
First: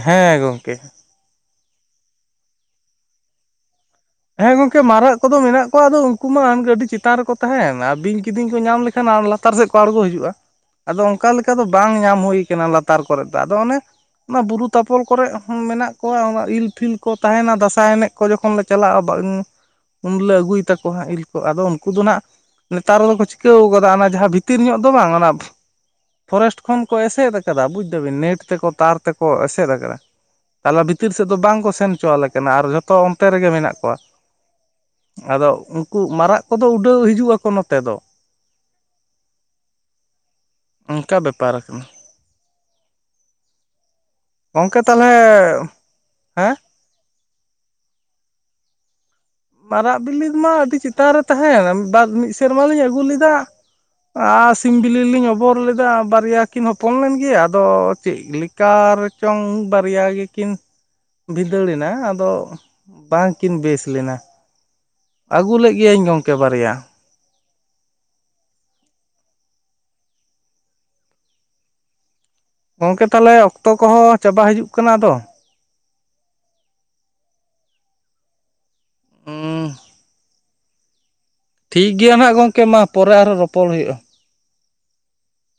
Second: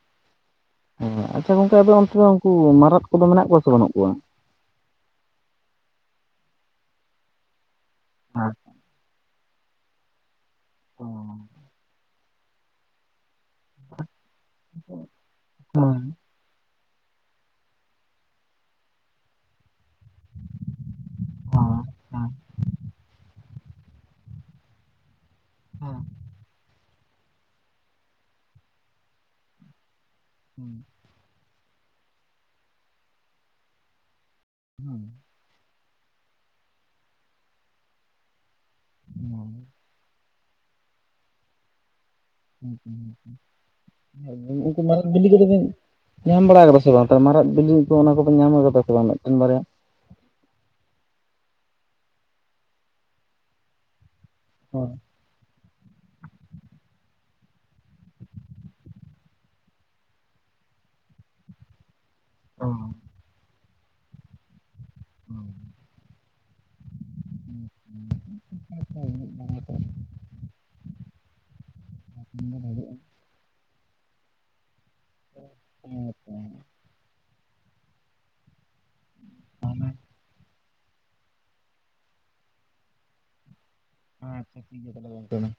ᱦᱮᱸ ᱜᱚᱝᱠᱮ ᱚ ᱟᱪᱪᱷᱟ ᱜᱚᱝᱠᱮ ᱟᱫᱚ ᱚᱱᱛᱮ ᱫᱚ ᱩᱱᱠᱩ ᱢᱟᱨᱟᱫ ᱠᱚᱫᱚ ᱢᱮᱱᱟᱜ ᱠᱚᱣᱟ ᱥᱮ ᱵᱟᱹᱱᱩᱜ ᱠᱚᱣᱟ᱾ ᱦᱮᱸ ᱜᱚᱢᱠᱮ ᱢᱟᱨᱟᱜ ᱠᱚᱫᱚ ᱢᱮᱱᱟᱜ ᱠᱚᱣᱟ ᱟᱫᱚ ᱩᱱᱠᱩ ᱢᱟ ᱟᱹᱰᱤ ᱪᱮᱛᱟᱱ ᱨᱮᱠᱚ ᱛᱟᱦᱮᱱᱼᱼ ᱵᱤᱧ ᱠᱤᱫᱤᱧ ᱠᱚ ᱧᱟᱢ ᱞᱮᱠᱷᱟᱱ ᱞᱟᱛᱟᱨ ᱥᱮᱫ ᱠᱚ ᱟᱬᱜᱚ ᱦᱤᱡᱩᱜᱼᱟ ᱟᱫᱚ ᱚᱱᱠᱟ ᱞᱮᱠᱟ ᱫᱚ ᱵᱟᱝ ᱧᱟᱢ ᱦᱩᱭ ᱠᱟᱱᱟ ᱞᱟ᱾ ᱛᱟᱨ ᱠᱚᱨᱮ ᱫᱚ ᱟᱫᱚ ᱚᱱᱮ ᱚᱱᱟ ᱵᱩᱨᱩ ᱛᱷᱟᱯᱚᱞ ᱠᱚᱨᱮ ᱦᱚᱸ ᱢᱮᱱᱟᱜ ᱠᱚᱣᱟ ᱚᱱᱟ ᱤᱞᱯᱷᱤᱞᱼᱼ ᱠᱚ ᱛᱟᱦᱮᱱᱟ ᱫᱟᱸᱥᱟᱭ ᱮᱱᱮᱡ ᱠᱚ ᱡᱚᱠᱷᱚᱱ ᱞᱮ ᱪᱟᱞᱟᱜᱼᱟ ᱵᱟᱝ, ᱩᱱᱞᱮ ᱟᱹᱜᱩᱭ ᱛᱟᱠᱚ ᱠᱚ ᱤᱞ ᱠᱚ ᱟᱫᱚ ᱩᱱᱠᱩ ᱫᱚ ᱱᱟᱦᱟᱜ ᱱᱮᱛᱟᱨ ᱫᱚᱠᱚ ᱪᱤᱠᱟᱹᱣ ᱠᱟᱫᱟ, ᱚᱱᱟ ᱡᱟᱦᱟᱸ ᱵᱷᱤᱛᱤᱨ ᱧᱚᱸᱜ ᱫᱚ ᱵᱟᱝ ᱚᱱᱟ ᱚ᱾ ᱯᱷᱚᱨᱮᱥᱴ ᱠᱷᱚᱱ ᱠᱚ ᱮᱥᱮᱫ ᱟᱠᱟᱫᱟ, ᱵᱩᱡ ᱫᱟᱵᱤᱱ ᱱᱮᱴ ᱛᱮᱠᱚ ᱛᱟᱨ ᱛᱮᱠᱚ ᱮᱥᱮᱫ ᱟᱠᱟᱫᱟ᱾ ᱛᱟᱞᱟ ᱵᱷᱤᱛ ᱵᱷᱤᱛᱤᱨ ᱥᱮᱫ ᱫᱚ ᱵᱟᱝᱠᱚ ᱥᱮᱱ ᱦᱚᱪᱚᱣᱟᱞᱮ ᱠᱟᱱᱟ, ᱟᱨ ᱡᱷᱚᱛᱚ ᱚᱱᱛᱮ ᱨᱮᱜᱮ ᱢᱮᱱᱟᱜ ᱠᱚᱣᱟ᱾ ᱦᱩᱸ᱾ ᱟᱫᱚ, ᱩᱱᱠᱩ ᱢᱟᱨᱟᱜ ᱠᱚᱫᱚ ᱩᱰᱟᱹᱣ ᱦᱤᱡᱩᱜ ᱟᱠᱚ ᱱᱚᱛᱮ ᱫᱚ᱾ ᱦᱩᱸ᱾ ᱚᱱᱠᱟ ᱵᱮᱯᱟᱨ ᱟᱠᱟᱱᱟ᱾ [inaudible] ᱜᱚᱝᱠᱮ ᱩᱱᱠᱩ ᱢᱟᱨᱟᱱᱜ ᱛᱟᱦᱚᱞᱮ ᱵᱤᱞᱤ ᱠᱚᱫᱚ ᱵᱤᱱ ᱧᱟᱢ ᱦᱮᱸ ᱵᱟᱲᱟ ᱠᱟᱫᱟ ᱥᱮ ᱵᱟᱝ? ᱛᱚ ᱢᱟᱨᱟᱜ ᱵᱤᱞᱤ ᱠᱚ, ᱚᱱᱟ ᱠᱚᱫᱚ ᱧᱟᱢ ᱟᱠᱟᱫᱟ ᱥᱮ ᱵᱟᱝ ᱢᱤᱫᱴᱮᱱ ᱵᱟᱨᱭᱟ? ᱢᱟᱨᱟᱜ ᱵᱤᱞᱤ ᱢᱟ ᱟᱹᱰᱤ ᱪᱮᱛᱟᱱ ᱨᱮ ᱛᱟᱦᱮᱱ, ᱵᱟᱨ ᱢᱤᱫ ᱥᱮᱨᱢᱟᱞᱤᱧ ᱟᱹᱜᱩ ᱞᱮᱫᱟ᱾ᱟᱨ ᱥᱤᱢ ᱦᱳᱭ ᱵᱤᱞᱤ ᱞᱤᱧ ᱚᱵᱚᱨ ᱞᱮᱫᱟ᱾ ᱵᱟᱨᱭᱟ ᱠᱤᱱ ᱦᱚᱯᱚᱱ ᱞᱮᱱ ᱜᱮᱭᱟ᱾ ᱟᱫᱚ ᱪᱮᱫ ᱞᱮᱠᱟ ᱨᱮᱪᱚᱝ ᱵᱟᱨᱭᱟ ᱜᱮᱠᱤᱱ ᱵᱷᱤᱫᱟᱹᱲᱮᱱᱟ ᱟᱫᱚ ᱚ ᱚ ᱵᱟᱝᱠᱤᱱ ᱵᱮᱥ ᱞᱮᱱᱟ᱾ ᱟᱹᱜᱩ ᱞᱮᱫ ᱜᱮᱭᱟᱹᱧ ᱜᱚᱝᱠᱮ᱾ ᱠᱮ ᱵᱟᱨᱭᱟ᱾ [inaudible] ᱜᱚᱢᱠᱮ, ᱛᱟᱦᱚᱞᱮ ᱚᱠᱛᱚ ᱠᱚᱦᱚᱸ ᱪᱟᱵᱟ ᱦᱤᱡᱩᱜ ᱠᱟᱱᱟ ᱟᱫᱚ᱾ ᱦᱮ [inaudible] ᱦᱩᱸ ᱛᱟᱦᱚᱞᱮ ᱴᱷᱤᱠ ᱜᱮᱭᱟ ᱱᱟᱦᱟᱜ ᱜᱚᱢᱠᱮ ᱢᱟ, ᱯᱚᱨᱮ ᱟᱨᱦᱚᱸ ᱨᱚᱯᱚᱲ ᱦᱩᱭᱩᱜᱼᱟ᱾ ᱟᱪᱪᱷᱟ ᱴᱷᱤᱠ ᱜᱮᱭᱟ ᱛᱟᱦᱚᱞᱮ ᱜᱚᱝᱠᱮ ᱢᱟ᱾